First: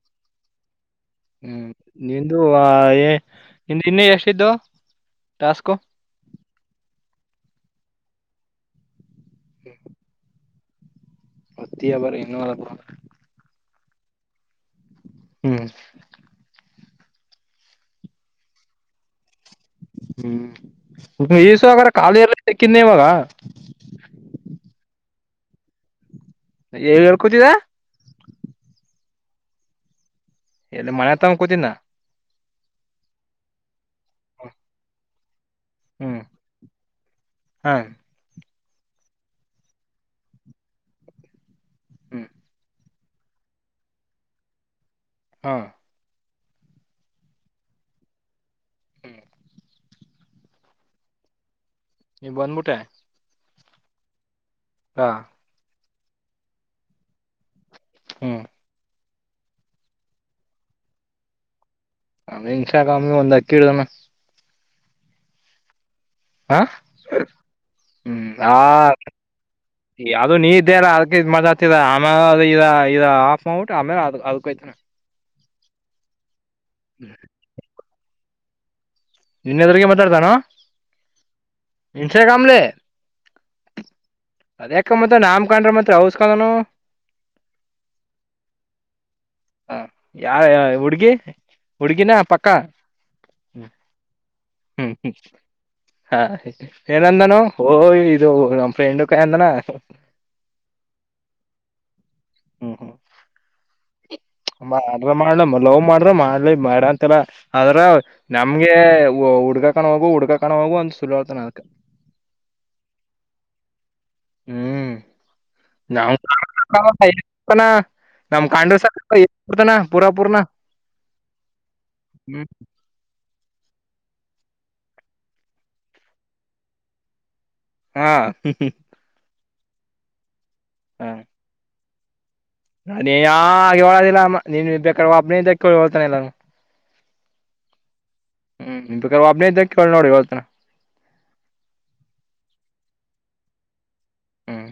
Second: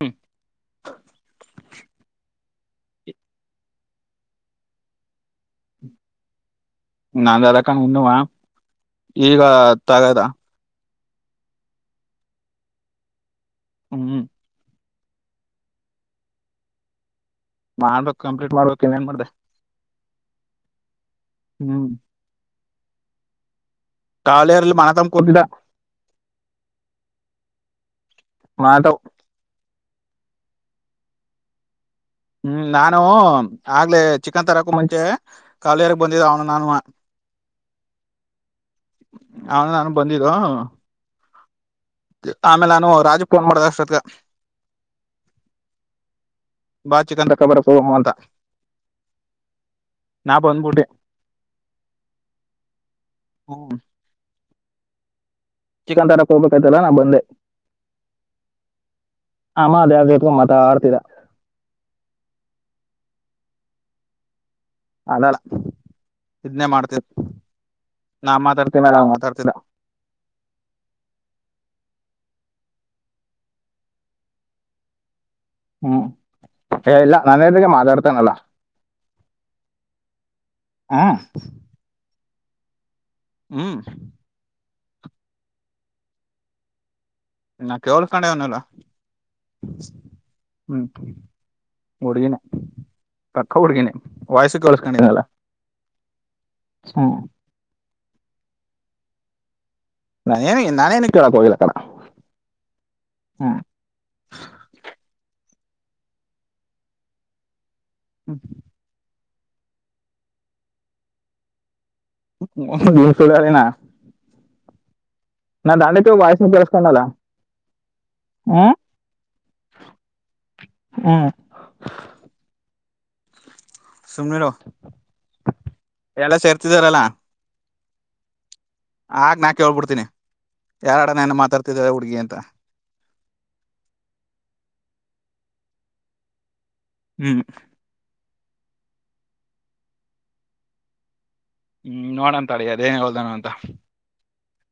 ಹ್ಮ ಹ್ಮ್ ನಿಂದು ನಿ ಇನ್ನು ಎಷ್ಟಿದ್ದು ಟಾಸ್ಕೋ ನಾಂದ ಅದಕಣಣುವ ಈಗ ತಗದ ಪ್ರತಿ ಅಬಾರ ಇಏನು ಅಬ ಹ್ಮ್ ಹ್ಮ್ ಮಾಡ್ಬೇಕು ಕಂಪ್ಲೀಟ್ ಮಾಡ್ಬೇಕು ಇನೇನ್ ಮಾಡ್ದ ಹ್ಮ್ ಈಸಗ್ರ ಹ್ಮ್ ಖಾಲಿ ಇರ್ಲ್ಲ ಸಿಕ್ಕಿಂದೆ ಇವಾಗ ಕೊಟ್ಟಡ ಹೇಳ್ಕೂತಿದ ಮಾತಾವ್ ಎಲ್ಲಿ ಮನೆ ತಗ ಕೂತಿನ ಹ್ಮ್ ನಾನು ಆಗ್ಲೆೇ ಚಿಕನ್ ತರಕು ಮುಂಚೆ ಕಖಾಲಿಯಾರಗ್ ಹ್ಮ್ ಬಂದಿದ ಅವನು ನಾನು ಹಾ ಅವನ ನಾನು ಬಂದಿದ್ದು ಹ್ಮ್ ಆಮೇಲೆ ನಾನು ರಾಜು ಫೋನ್ ಮಾಡ್ದ ಅಷ್ಟತ್ಗ ಹಾ ಬಾ ಚಿಕನ್ ಕಬರಕ್ಕ ಅಂತ ಹ್ಮ್ ನಾ ಬಂದ್ಬುಟ್ಟೆ ನೀ ಬಂದ್ಬಿಟ್ಟೆ ಹ್ಮ ಹಾ ಚಿಕನ್ ತರಕ್ ಹೋಗ್ಬೇಕಾಯತಲ್ಲ ನಾ ಬಂದೆ ಹ್ಮ್ ಆಮ ಅದೇ ಯ ಮತ ಆಡ್ತೀರ ಅವೇ ಇನ್ಷ ಕಾಮಿ ಒಂದ್ ಅಕ್ಕಿಡ್ದಾನ ಅದಲ್ಲ ಹಾ ಇದನ್ನೇ ಮಾಡ್ತಿದ ನಾ ಹ್ಮ ಮಾತಾಡ್ತೀನ ಆ ಮಾತಾಡ್ತಿದ ಅದು ನೀ ಇದ್ದೇಲ್ಲ ಅರ್ಕ ಮಾಡತರ ಆಮ ಇದ ಇದ ಹಾಫ್ ಔಟ್ ಆಮೇಲೆ ಅ ಅದೋಯ್ತಾನ ಹ್ಮ್ ಏ ಇಲ್ಲ ನನ್ದಗೆ ಮಾತಾಡ್ತೇನಲ್ಲ ನಿನ್ನೆಾದ್ರಗ ಮಾತಾಡ್ತಾನೋ ಹ್ಮ್ ಇನ್ಸ್ಟಾಗ್ರಾಮ್ಲೆ ಹ್ಮ್ ಅದ್ಯಾಕ ಮತ್ತ ನಾಮ್ ಕಂಡ್ರ ಮತ್ರ ಔಸ್ಕನು ಇನ್ನಾ ಕೇಳ್ ಕಣವನಲ್ಲ ಹ ಯಾರ ಹುಡ್ಗಿ ಹುಡ್ಗಿನ ಹುಡ್ಗಿನೇ ಪಕ್ಕ ಪಕ್ಕ ಹ್ಮ್ ಹುಡ್ಗಿನೇ ವಾಯ್ಸು ಹ್ಮ್ ಕೇಳಸ್ಕೊಂಡಿದಲ್ಲ ಹಾ ಹ್ಮ್ ಏನಂದಾನೋ ಇದು ನಮ್ಮ್ ಫ್ರೆಂಡ್ ಕ ಎಂದನಾ ನಾನೇನು ನಾನೇನ ಕಳ ಹೋಗಿಲ್ಲ ಕಣ ಹ್ಮ್ ಹ್ಮ್ ಹ್ಮ್ ಮಾಡ್ರ ಮಾಡ್ಲಿ ಲವ್ ಮಾಡ್ರ ಮಾಡ್ಲಿ ಮಾಡಂತೆಲ್ಲ ಆದ್ರ ಹ್ಮ್ ನಮ್ಗೆ ಹುಡ್ಗಾ ಕಾಣ ಹೋಗುಡ್ಕ ಕಣ ಹೋಗು ಒಂದ ಸುಲತನ ಸಲ ಆನ ಹ್ಮ್ ನ ವಾಯ್ಸ್ ಕೇಳಸ್ಕೊಂಡಲ್ಲ [unintelligible] ನಮ್ ಹ್ಮ್ ಕಾಂಡಸಡ್ತಾನ ಪೂರಾ ಪೂರ್ನ ಹ್ಮ್ ಹ್ಮ [unintelligible] ಸುಮ್ನೆರು ಎಲ್ಲ ಸೇರ್ತಿದಾರಲ್ಲ ಹಾ ಆಗ್ ನಾ ಕೇೇಳಬಿಡ್ತೀನಿ ಯರಡ ನಾನ ಮಾತಾಡ್ತಿದೇದ್ದಾರೆ ಹುಡ್ಗಿ ಅಂತ ಅದ ಯ ಹೇಳಳದಿಲ್ಲ ನೀ ಬೇಕಾದ್ರ ಒಾಬ್ನ ಇದ್ದ ಕೇಳಿ ಹಳ್ತಾನ ಇಲ್ಲಾನು ಹ್ಮ್ ಹ್ಮ್ ಒಬ್ನೇ ಇದ್ದ ಕೇಳಿ ನೋಡಿ ಅವತನ ಹ್ಮ್ ನೋಡಂತಳ ಅದೇನ್ ಹೇಳ್ದಾನ ಅಂತ ಹ್ಮ್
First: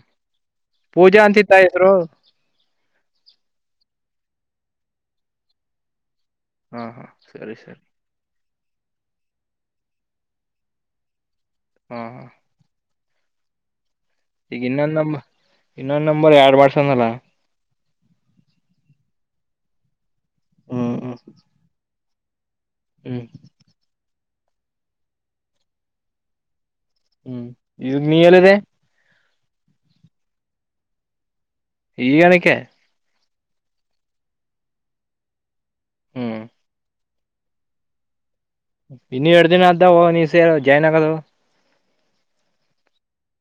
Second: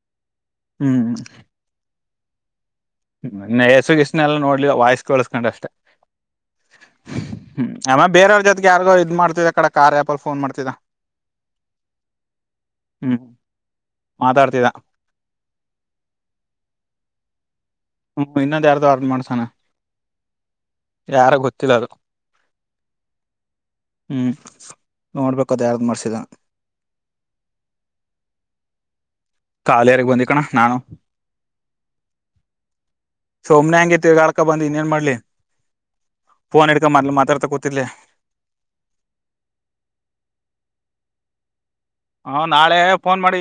ಪೂಜ ಅಂತಿದ್ದ ಇದ್ರು ಹೆಸರುಗಿರುನೆಲ್ಲ ಎಲ್ಲ ನೋಡ್ಲಿ ವಾಯ್ಸ್ ಕೋಳ್ಿಸಸ್ಕೊಂಡ ಅಷ್ಟೆ ಹಾ ಹಾ ಸರಿ ಸರಿ ್ ಯಾರ್ಗೋ ಇದ್ ಮಾಡ್ತಿದ ಕಡೆ ಕಾರ್ ಯಪ ಫನ್ ಮಾಡ್ತಿದ್ದ ಹಾ ಹಾ ಹ್ಮ್ ಹ್ಮ ಈಗ ಇನ್ನೊಂದ್ ನಂಬ ಇನ್ನೊಂದ್ ನಂಬರ್ ಎರಡ್ ಮಾಡಸನಲ ಹ್ಮ್ ಇನ್ನೊಂದ ಯಾರ್ದು ವರ್ ಮಾಡ್ಸಣ ಹ್ಮ್ ಹ್ಮ್ ಯಾರ ಗೊತ್ತಿಲ್ಲ ಅದು ಹ್ಮ್ ಹ್ಞೂ ನೋಡ್ಬೇಕು ಅದು ಯಾರ್ದು ಮಾಡಸಿದ ಹ್ಮ್ ಇ ನೀ ಎಲ್ಲಿದೆ ಕಾಲಿಯಾರಗ್ ಬಂದಿಕಣ ನಾನು ಈಜ್ ಆಡಕ್ಕೆ ಕ್ಕೆ ಸುಮ್ನೆ ಹೆಂಗೇ ತಿರ್ಗಾಡಕ್ಕೆ ಬಂದ್ ಇನ್ನ ಏನ್ ಮಾಡ್ಲಿ ಹ್ಮ್ ಫೋನ್ ಹಿಡ್ಕ ಮದ್ಲಿ ಮ ತರ್ ತ ಕೋತಿಿಲ್ಲ ಇನ್ ಎರಡು ದಿನ ಆದ್ದ ನೀ್ ಸೇರ ಜಾಯ್ನ್ ಆಗೋದು ಹಾ ನಾಳೆ ಫೋನ್ ಮಾಡಿ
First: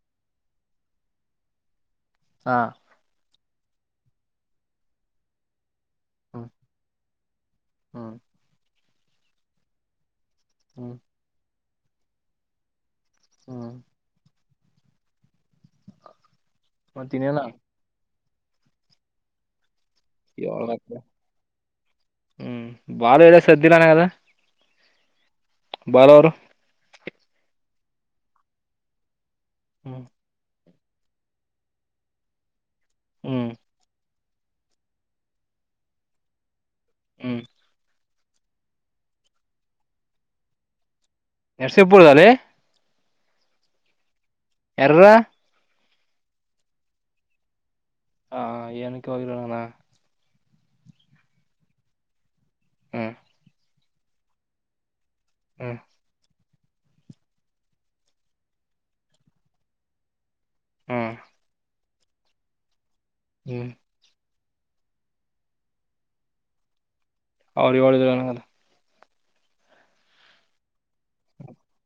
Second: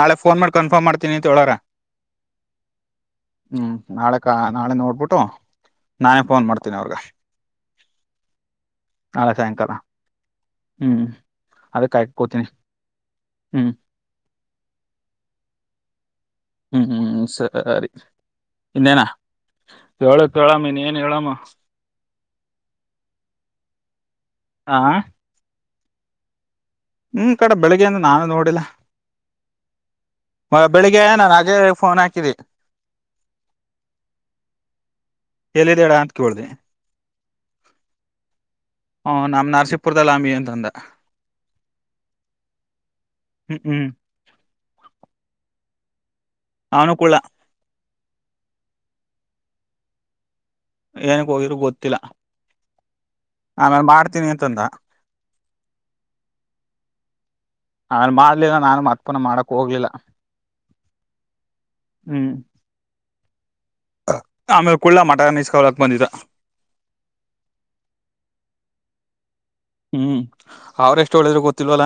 ನಾಳೆ ಫೋನ್ ಮಾಡಿ ಕನ್ಫರ್ಮ್ ಮಾಡ್ತೀನಿ ತೊಳರ ಹಾ ಹ್ಮ್ ನಾಳೆ ಕ ನಾಳೆ ನೋಡ್ಬಿಟ್ಟು ನಾನೇ ಫೋನ್ ಮಾಡ್ತೀನಿ ಅವರ್ಗ ಹ್ಮ ನಾಳೆ ಸಾಯಂಕಾಲ ಹ್ಮ್ ಅದಕ್ಕೆಾಯಕೋತೀನಿ ಹ್ಮ ಹ್ಮ್ ಮತ್ತ ಹ್ಮ್ ಇನ್ನೇನ ಸರಿ ಇನ್ನೇನಾ ಜೇಲು ಕೆಳಮ ನೀ ಏನ್ ಹೇಳಾಮ ಹ್ಮ್ ಬಾಳ ಹೇಳ ಸ್ದಿಲ್ಲನ ಅದ ಆಾ ಬರರು ಹ್ಮ್ ಕಡೆ ಬೆಳಿಗ್ಗೆಯಂದ್ರ ನಾನು ನೋಡಿಲ್ಲ ಹ್ಮ್ ಮ ಬೆಳಿಗ್ಗೆ ನಾನು ಅಜೇ ಫೋನ್ ಹಾಕಿದ್ದ ಹ್ಮ್ ಎಲ್ಲಿದೆಡ ಅತ್ಕಬಳ್ದಿ ಹ್ಮ್ ಹ ನಮ್ಮ ನರಸೀಪುರ್ದಲ್ಲಂಬಿ ಅಂತಂದ ನರಸಿಂಗಪುರ ಜಲ್ಲ ಹ್ಮ್ ಹ್ಮ್ ಎರ ಅಾನಕೂಲ ಹಾ ಏನಕ್ಕೆ ಹೋಗಿಲ್ಲ ನಾನ ಏನಕ್ಕೆ ಹೋಗಿದ್ರರು ಗೊತ್ತಿಲ್ಲ ಹ್ಮ್ ಆಮೇಲೆ ಮಾಡ್ತೀನಿ ಅಂತಂದ ಹ್ಮ್ ನಾನು ಮಾಡ್ಲಿಲ್ಲ ನಾನು ಮತ್ಪನ ಮಾಡಕ್ ಹೋಗ್ಲಿಲ್ಲ ಹ್ಮ್ ಹ್ಮ್ ಹ್ಮ್ ಆಮೇಲೆ ಕುಳ್ಳ ಮಟನ್ ಇಸ್ಕಲಕ್ ಬಂದಿದ್ದ ಅವ್ರ ಇಳ ಇದ್ರನದ ಹ್ಮ್ ಅವರು ಎಷ್ಟು ಹೇಳಿದ್ರೂ ಗೊತ್ತಿಲ್ವಲ್ಲ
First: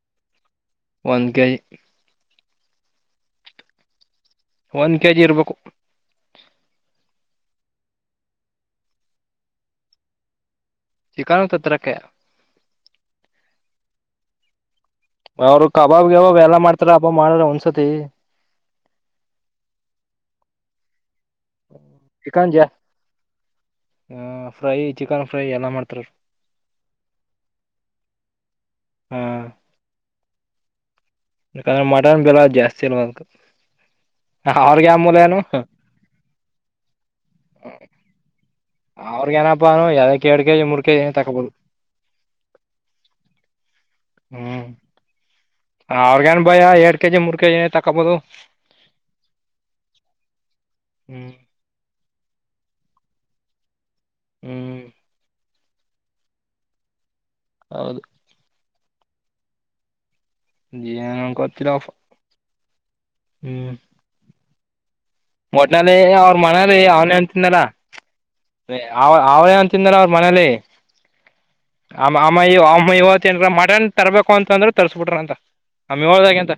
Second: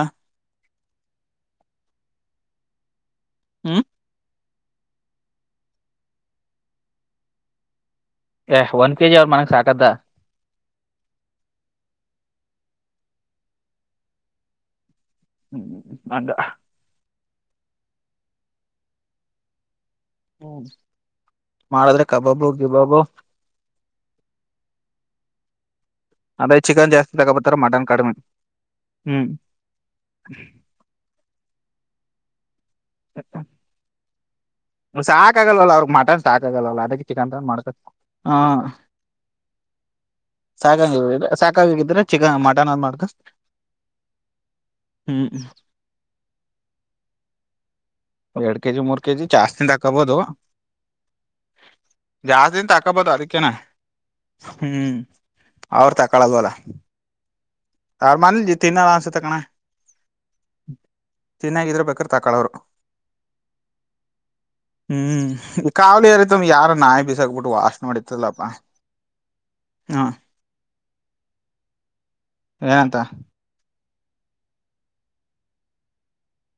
ಒಂದ್ ಕೆಜಿ ಹ್ಮ ಒಂದ್ ಕೆ ಜಿ ಇರಬೇಕು ಎಸ್ಟ್ ಒನ್ ಕೆಜಿ ಅವರು ಮನೆಗೆ ಸಾಕದಾ ಚಿಕಾನ್ ತತ್ರಕ್ಕೆ ಅವರು ಹ್ಮ್ ಕಬಾಬ್ ಹಂಗ ಗಿಬಾಬ್ ಎಲ್ಲಾ ಮಾಡ್ತಾರೆ ಅಬ್ಬ ಮಾಡಾರ ಒಂಸತಿ ಹ್ಮ್ ಮಾಡದ್ರೆ ಕಬಾಬು ಚಿಕನ್ ಜಾ ಗಿಬಾಬು ಫ್ರೈ ಚಿಕನ್ ಫ್ರೈ ಎಲ್ಲಾ ಮಾಡ್ ಅದೇ ಚಿಕನ್ ಜಾಸ್ತಿ ತಗೋ ಬತ್ತಾರ ಮಟನ್ ಕಡಿಮೆ ಹ ಹ್ಮ್ ಯಾಕಂದ್ರೆ ಮಟನ್ ಬೆಲೆ ಜಾಸ್ತಿ ಅಲ್ವ ಅದಕ್ಕ ಸಾಕ ಆಗಲ್ವಾಲ್ಲ ಅವ್ರಗ್ ಮಟನ್ ಸಾಕ ಆಗಲ್ವಾಲ್ಲ ಅದಕ್ಕೆ ಚಿಕನ್ ತಂದ್ ಮಾಡ್ಕೋ ಅವ್ರಗ ಏನಪ್ಪಾನು ಎದಕ್ಕೆ ಎರಡ್ ಕೆಜಿ ಮೂರ್ ಸಾಕಾಗಿ ಕೆಜಿ ತಕೋಬಹುದು ಸಾಕಾಗಿಂದ್ರೆ ಚಿಕನ್ ಮಟನ್ ಅದ್ ಮಾಡಕ ಹ್ಮ್ ಅವರಿಗೇನ್ ಬಾಯ ಎರಡ್ ಕೆಜಿ ಮೂರ್ ಕೆಜಿ ನೆ ತಕ್ ಎರಡ್ ಕೆಜಿ ಮೂರ್ ಕೆಜಿ ಜಾಸ್ತಿಂದ ತಾಕೊಬೋದು ಹ್ಮ್ ಜಾಸ್ತಿಂದ್ ತಾಕಬೋದು ಅದಕ್ಕೆೇನೆ ಹ್ಮ್ ಅವರು ತಾಕಳಲ್ವಲ್ಲ ಹೌದು ಅವರ್ ಮನ್ಲಿ ತಿನ್ನಲ್ಲ ಅನ್ನಿಸುತ್ತೆಕ್ಕಣ ಏನ್ ಗೊತ್ತಿಲ್ಲ ತಿನ್ನಾಗಿದ್ರೆ ಬೇಕಾದ್ರೆ ತಕಳೋವ್ರು ಹ್ಮ್ ಹ್ಮ್ ಈ ಒಟ್ನಲ್ಲಿ ಅವ್ರ ಕಾವಲಿತುಮ್ ಯಾರೋ ಮನೇಲಿ ನಾಯಿ ಅವನೇ ಬಿಸಾಕ್ಬಿಟ್ಟು ಅಂತಿಂದಲ್ಲ ವಾಸನೆ ಹೊಡಿತ್ತಲ್ಲಪ್ಪ ಅವ ಅವನೇ ಅಂತಿಂದಲ್ಲ ಹ್ಮ ಅವ್ರ ಮನೇಲಿ [unintelligible] ಅಮ್ಮ ಅಮ್ಮ ಇವತ್ತು ಆ ತರಬೇಕು ಅಂತ ಅಂದ್ರೆ ತರ್ಸ್ಬಿಟ್ರೀ ಅಂತ ಆ ಮಿ ಹೋದಗ ಅಂತ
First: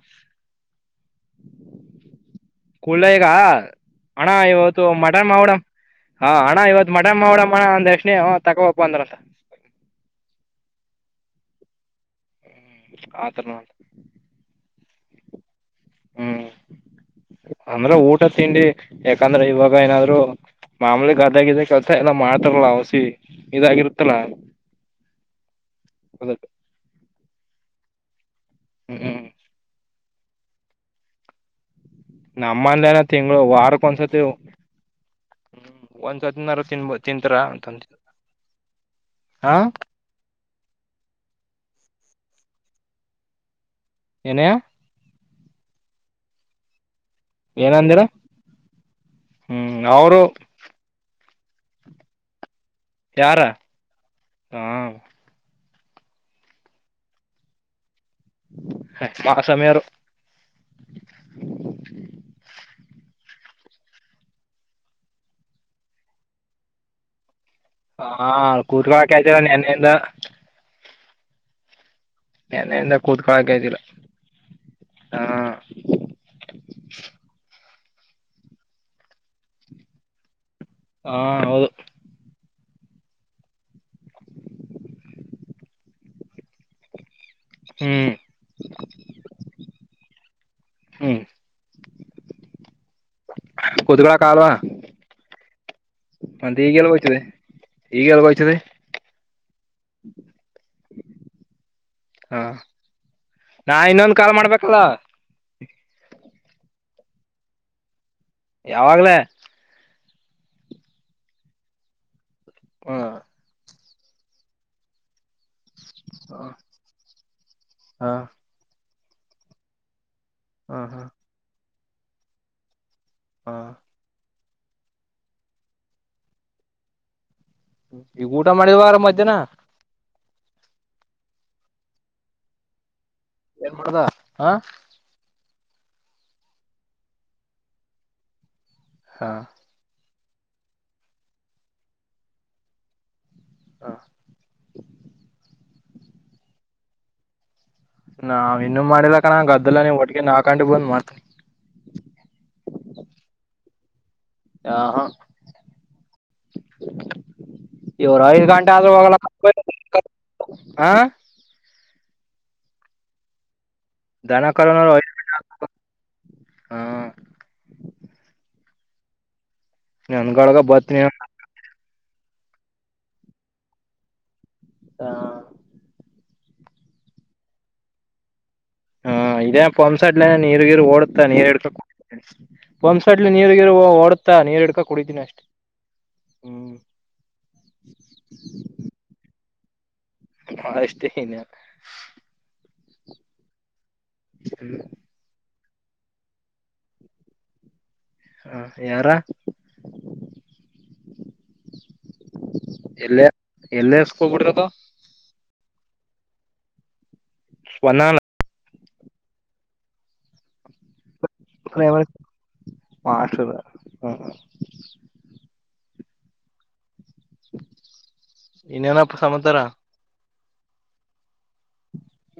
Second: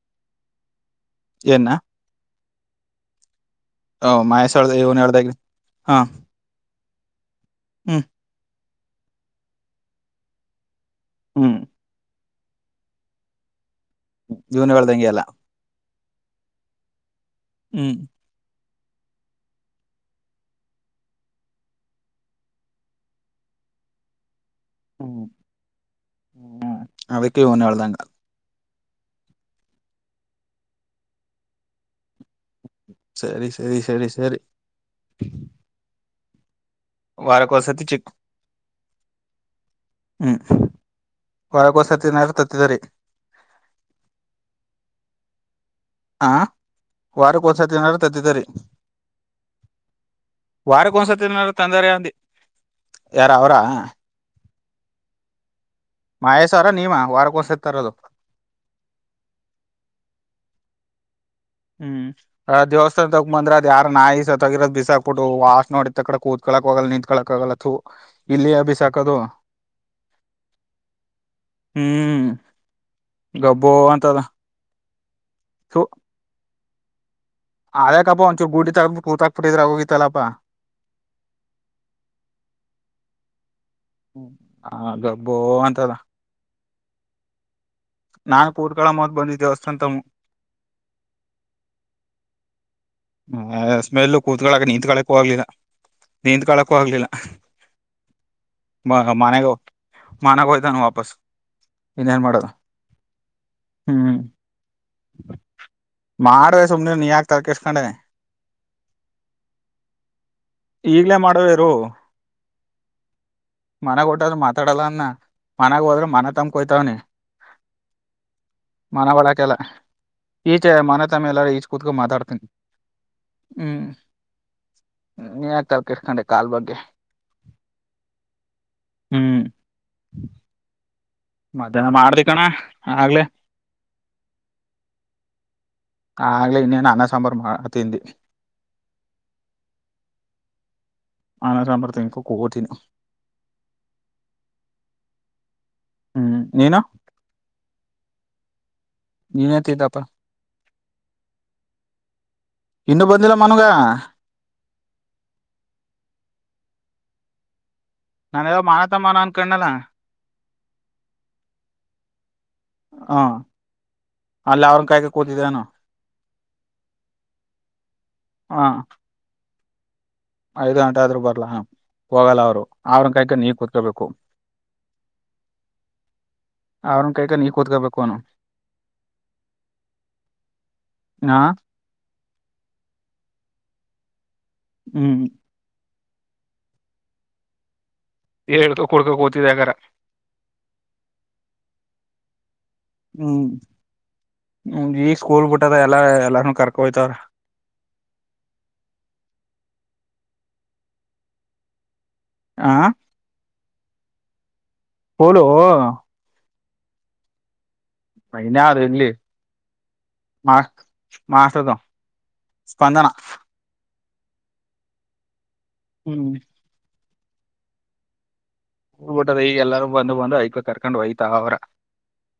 ಏನ ಕುಲೈಯಗ ಓ ಅಣ್ಣ ಮಹೇಶ್ ಹೇಳ್ದ ಇವತ್ತು ಇವನ್ ಮಟನ್ ಹೇಳ್ದಾಗ ಮಾಡ್ಬುಡ ಹಾ ಅಣ್ಣ ಇವತ್ ಮಟನ್ ಮಾಡ್ಬಾನ ಅದ್ ಹ್ಮ್ ಯಕ್ಷ್ಣೇ ತಗೊ ಹೋಗ್ ಬಂದರತ ಹ್ಮ್ ಹ್ಮ ಆತರ ನ ತಂಗ್ಯಲ್ಲ ಹ್ಮ್ ಅಂದ್ರೆ ಹ್ಮ್ ಊಟ ತಿಂಡಿ ಯಾಕಂದ್ರೆ ಇವಾಗ ಏನಾದ್ರು ಮಾಮೂಲಿ ಗದಾಗಿದ ಕೆಲಸ ಎಲ್ಲಾ ಮಾಡ್ತಾರಲ್ಲ ಔಸಿ ಇದಾಗಿರ್ ಮತ್ತಲ್ ಹ್ಮ ಹ್ಮ್ ಅವಕ್ಕೆ ಇವ್ನ ಹೇಳದಂಗ ಹ್ಮ್ ಹ್ಮ್ ನಮ್ಮಲ್ಲಿ ಎಲ್ಲಾ ತಿಂಗಳು ಸರಿ ಸರಿ ವಾರಕ್ ಸರಿ ಒಂದ್ಸತಿ ಸರಿ ಒಂದ್ಸತಿನರು ತಿನ್ಬೊದ್ ತಿನ್ತರಾ ಅಂತ ವಾರಕ್ಕೊಂದ್ಸತಿ ಚಿಕ್ ಹ ಹ್ಮ್ ವಾರಕ್ಕೊಂದ್ಸತಿ ಏನಾರು ತತ್ತಿದರಿ ಎನೆ ಹ ವಾರಕ್ಕೆ ಒಂದ್ಸತಿ ಏನಾರೂ ಏನಂದಿರ ತತ್ತಿದ್ದ ರೀ ಹ್ಮ್ ಅವರು ವಾರಕ್ಕೆ ಒಂದ್ಸತಿನಾರೂ ತಂದರೆ ಅಂದಿ ಯಾರ್ ಅವ್ರಾ ಹಾ ಮಹೇಶ್ ಅವರ ನೀವ ವಾರಕ್ಕ ಒನ್ಸ್ ಸಾರಿ ತರೋದು ಹ ಮಹ ಸಮಿಯಾರು ಹ್ಮ್ ದೇವಸ್ಥಾನ ತಗ ಬಂದ್ರೆ ಅದ್ ಯಾರೊ ನಾಯಿ ಸತೊಗಿರೊದು ಬಿಸಾಕ್ಬಿಟ್ಟು ವಾಸನೆ ಒಡಿದತ್ತ ದತ್ತ ಕೂತ್ಕೊಂಡ್ ಕೂತ್ಕೋಳಕ್ಕೆ ಆಗಲ್ಲ ನಿತ್ಕಳಕ್ ಆಗಲ್ಲ ಥೂ ಹಾ ಇಲ್ಲಿ ಎಂ ಕೂತ್ಕೊಳಕ್ ಬೀಸಾಕದು ಆಯ್ತಿಲ್ಲ ನೆನ್ನೆಯಿಂದ ಹ್ಮ್ ನೆನ್ನೆಯಿಂದ ಕೂತ್ಕೊಳಕ್ ಆಯ್ತಿಲ್ಲ ಗೊಬ್ಬೊ ಅಂತದ ಹಾ ಅದಕ್ಕಪ್ಪ ಒಂದಚೂ ಗುಡಿ ತಕ್ಬಿಟ್ಟ ಕೂತಾಬ ಬಿಟ್ಟಿದ್ರ ಹೋಗಿತಲ್ಲಪ್ಪಾ ಹಾ ಹೌದು ಹ ಗಬ್ಬೋ ಅಂತದ ಹ್ಮ್ ನಾಾನು ಪೋರ್ಕಳ ಮತ್ ಬಂದಿದ್ದ ಹೊಸಂತ [unintelligible] ಹ್ಮ್ ಹ ಸ್ಮೆಲ್ಲು ಕುತ್ಗಳಕ್ ಆಗಲ್ವಾ ಕೂತ್ಗಳಕ ನಿಂತ್ ಕಳಕ್ಕ ಹೋಗ್ಲಿಲ್ಲ ನಿಂತತ್ ಮತ್ತ ಕಳಕ್ಕ ಈಗೆಲ್ ಆಗ್ಲಿಲ್ಲ ಹೋಯ್ತದೆ ಈಗೆಲ್ ಹೋಯ್ತದೆ ಮ ಮನೆಗ ಮಾನಾಗೋಯ್ದಾನು ವಾಪಸ್ ಇನ್ನೇನ್ ಹಾ ಮಾಡೋದು ನಾ ಇನ್ನೊಂದು ಕಾಲ್ ಮಾಡ್ಬೇಕಲ್ಲ ಮಾಡ್ದೆ ಸುಮ್ನೆ ನೀ ಯಾಕೆ ತಲೆಕೆಡಿಸಿಕೊಂಡೆ ಯಾವಾಗ್ಲ ಈಗ್ಲೇ ಮಾಡುವೇರು ಹಾ ಮನ ಕೊಟ್ಟಾದ್ರರು ಮಾತಾಡಲ್ಲ ಅನ್ನ ಮನಾಗ ಹೋದ್ರ ಮನ ಹಾ ತಮಕೋಯ್ತಾವನಿ ಮನ ಬಳಾಕ ಎಲ್ಲ ಈಚೆ ಹಾ ಹಾ ಮಾನತಮ್ಮಿ ಎಲ್ಲಾರ ಈಚೆ ಕುೂತ್ಕ ಮಾತಾಡ್ತನಿ ಹಾ ಹ್ಮ್ ಹ್ಮ ನೀ ಯಾಕ್ ತಲೆ ಕೆಡಿಸಿಕೊಂಡೆ ಕಾಲ್ ಬಗ್ಗೆ ಈಗ ಊಟ ಮಾಡಿದಾರ ಮಧ್ಯಾಹ್ನ ಹ್ಮ್ ಮಧ್ಯಾಹ್ನ ಮಾಡ್ದ ಕಣ ಕಣೋ ಆಗಲೇ ಏನ್ ಮಾಡದಾ ಹಾ ಆಗಲೇ ಇನ್ನೇನು ಅನ್ನ ಸಾಂಬಾರು ತಿಂದ್ವಿ ಹಾ ಅನ ಕಂಬ್ರತಂಗಕ ಕೋಗದಿನ [unintelligible] ಹಾ [unintelligible] ಹ್ಮ್ ನೀನು ನಾವ ಇನ್ನುೂ ಮಾಡಿಲ್ಲಕಣ ನೀನೇ ಅದ್ದೆಲ್ಲ ನೀ ತಿಂದಪ್ಪ ಒಟ್ಟಗ ನಾಕು ಬಂದ್ ಮಾಡ್ತ ಇನ್ನುೂ ಬಂದಿಲ್ಲ ಮನೆಗೆ ಆಾ ಹಾ ಇವರು ಐದು್ ನಾನೇದೋ ಗಂಟೆ ಆದ್ರೂ ಮಾನತಮ್ಮನ ಅನ್ಕೊಂಡಲ್ಲ ಹಾ [unintelligible] ಹ ಅಲ್ಲಿ ಅವ್ರನ್ ಕಾಯ್ಕೊಂಡು ಕೂತಿದಾನ ಹಾ ಹಾ ನನ್ಗೊಳಗ ಐದ್ ಗಂಟೆ ಬತ್ನಿ ಆದ್ರರು ಬರ್ಲಾ ಹೋಗಲ್ಲ ಅವ್ರು ಅವ್ರನ್ ಕಾಯಕ ನೀ ಕೂತ್ಕೊಬೇಕು ಹಾ ಅವ್ರನ್ ಕೈಕ ನೀ ಕೂತ್ಕೋಬೇಕು ಅವನು ಹಾ ಇದೇ ಪಂಪ್ಸಡ್ಲ ನೀರುಗಿರು ಓಡುತ್ತಾ ಹಾ ನೀರ್ ಇಡ್ಕಕ್ ಪಂಪ್ಸಡ್ಲಿ ನೀರುಗಿರು ಓಡುತ್ತ ಮತ್ತಾ ನೀರು ಇಡ್ಕೋ ಕುಡಿದೀನಿ ಹ್ಮ್ ಅಷ್ಟೇ ಹ್ಮ್ ಹೇಳ್ಕೊ ಕೊಡ್ಕೊ ಕೂತಿದೆ ಹಾಗಾರ ನ ಅಷ್ಟೇ ನ ಹ್ಮ್ ಹ ಸ್ಕೂಲ್ ದ ಎಲ್ಲಾ ಎಲ್ಲಾನು ಕರ್ಕೊಯ್ತವ್ರ ಹಾ ಯಾರಾ ಆ ಎಲ್ಲ ಎಲ್ಲೇ ಸ್ಕೂಲ್ ಬಿಡೋದು ಸ್ಕೂಲು ಸ್ವನಾಲ ಮೈನ್ [unintelligible] ಅದಲ್ಲಿ ಮಾಸ್ದೋ [unintelligible] ಪ್ರೈಮರಿ ಸ್ಪಂದನ ಹ್ಮ ಹಾ [unintelligible] ಹ್ಮ್ [unintelligible] ಹಊಡ್ಬ ಇನ್ನೇನಪ್ಪ [unintelligible] ಬಿಟ್ರ ಈಗ ಸಮಾಚಾರ ಎಲ್ಲಾರೂ ಬಂದು ಬಂದು ಐ್ಕ ಕರ್ಕೊಂಡ್ ಹಯ್ತ ಅವ್ರ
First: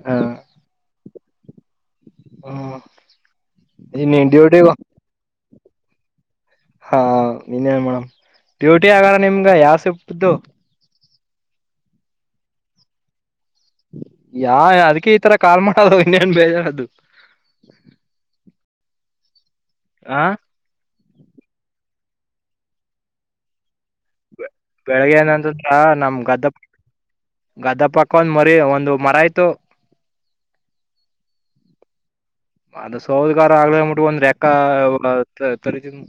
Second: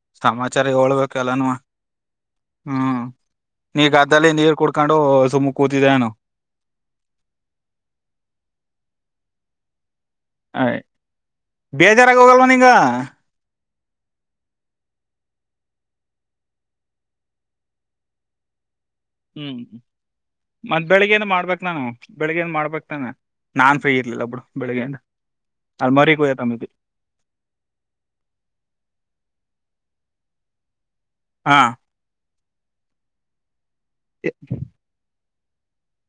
ಹ ಸಮಾಚಾರ ಹಓಳ್ಬೇಕು ಎಲ್ಲಾನೂ ಹ್ಮ್ ನಿನ್ ಗದ್ದೆಯಲ್ಲಿ ಇನ್ನೇನ್ ನೀರ್ ಡ್ಯೂಟಿಗ ಕುಡ್ಕೊಂಡು ಸುಮ್ಮ ಕೂತಿದ್ದನು ಹಾ ನೀನೇನ್ ಮೇಡಮ್ ಡ್ಯೂಟಿ ಆಗಾರ ನಿಮ್ಗ ಯಾವ ಸಿ ಹಯ್ ಬೇಜಾರಾಗ ಹೋಗಲ್ವಾ ನಿಂಗ ಯಾ ಅದಕ್ಕೆ ಈ ತರ ಕಾಲ್ ಮಾಡದು ಇನ್ನೇನ್ ಬೇಜಾರ್ದು ಹ್ಮ್ ಮತ್ತ ಬೆಳಿಗ್ಗೆನ್ ಮಾಡ್ಬೇಕ್ ನಾನು ಬೆಳಿಗ್ಗೆನ್ ಮಾಡ್ಬೇಕ್ ತಾನೆ ನಾನ್ ಫ್ರೀ ಇರ್ಲಿಲ್ಲ ಬಿಡು ಬೆಳಿಗ್ಗೆಯಿಂದ ಬೆಳಿಗ್ಗೆ ಏನಂತಂದ್ರ ನಮ ಅಲ್ಮರಿಗ್ ಗದ್ದೆ ಹೋಯ್ತಂಬಿದ್ದಿ ಗದೆ ಪಕ್ಕ ಒಂದ್ ಮರಿ ಒಂದು ಮರ ಇತ್ತು ಹಾ ಅದು ಸೋದ್ಗಾರ ಆಗ್ಲಿ ಅಂಬುಟ ಬೂಟ್ಟ ಒಂದ್ರ ಎಕ್ಕಾ ತರಿತ್ತಿನ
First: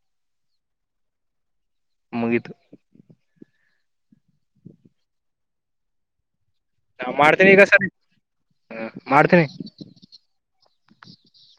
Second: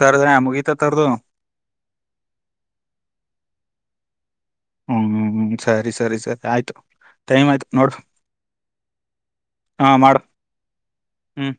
ತರದ್ಯಾ ಮುಗೀತಾ ತರದ್ದು ಮುಗಿತ ಹ್ಮ್ ಸರಿ ಸರಿ ಸರಿ ಆಯ್ತ ನಾ ಮಾಡ್ತಿನಿ ಈಗ ಸರಿ ಹ ಮಾಡ್ತಿನಿ ಹಾ ಮಾಡು ಹ್ಮ್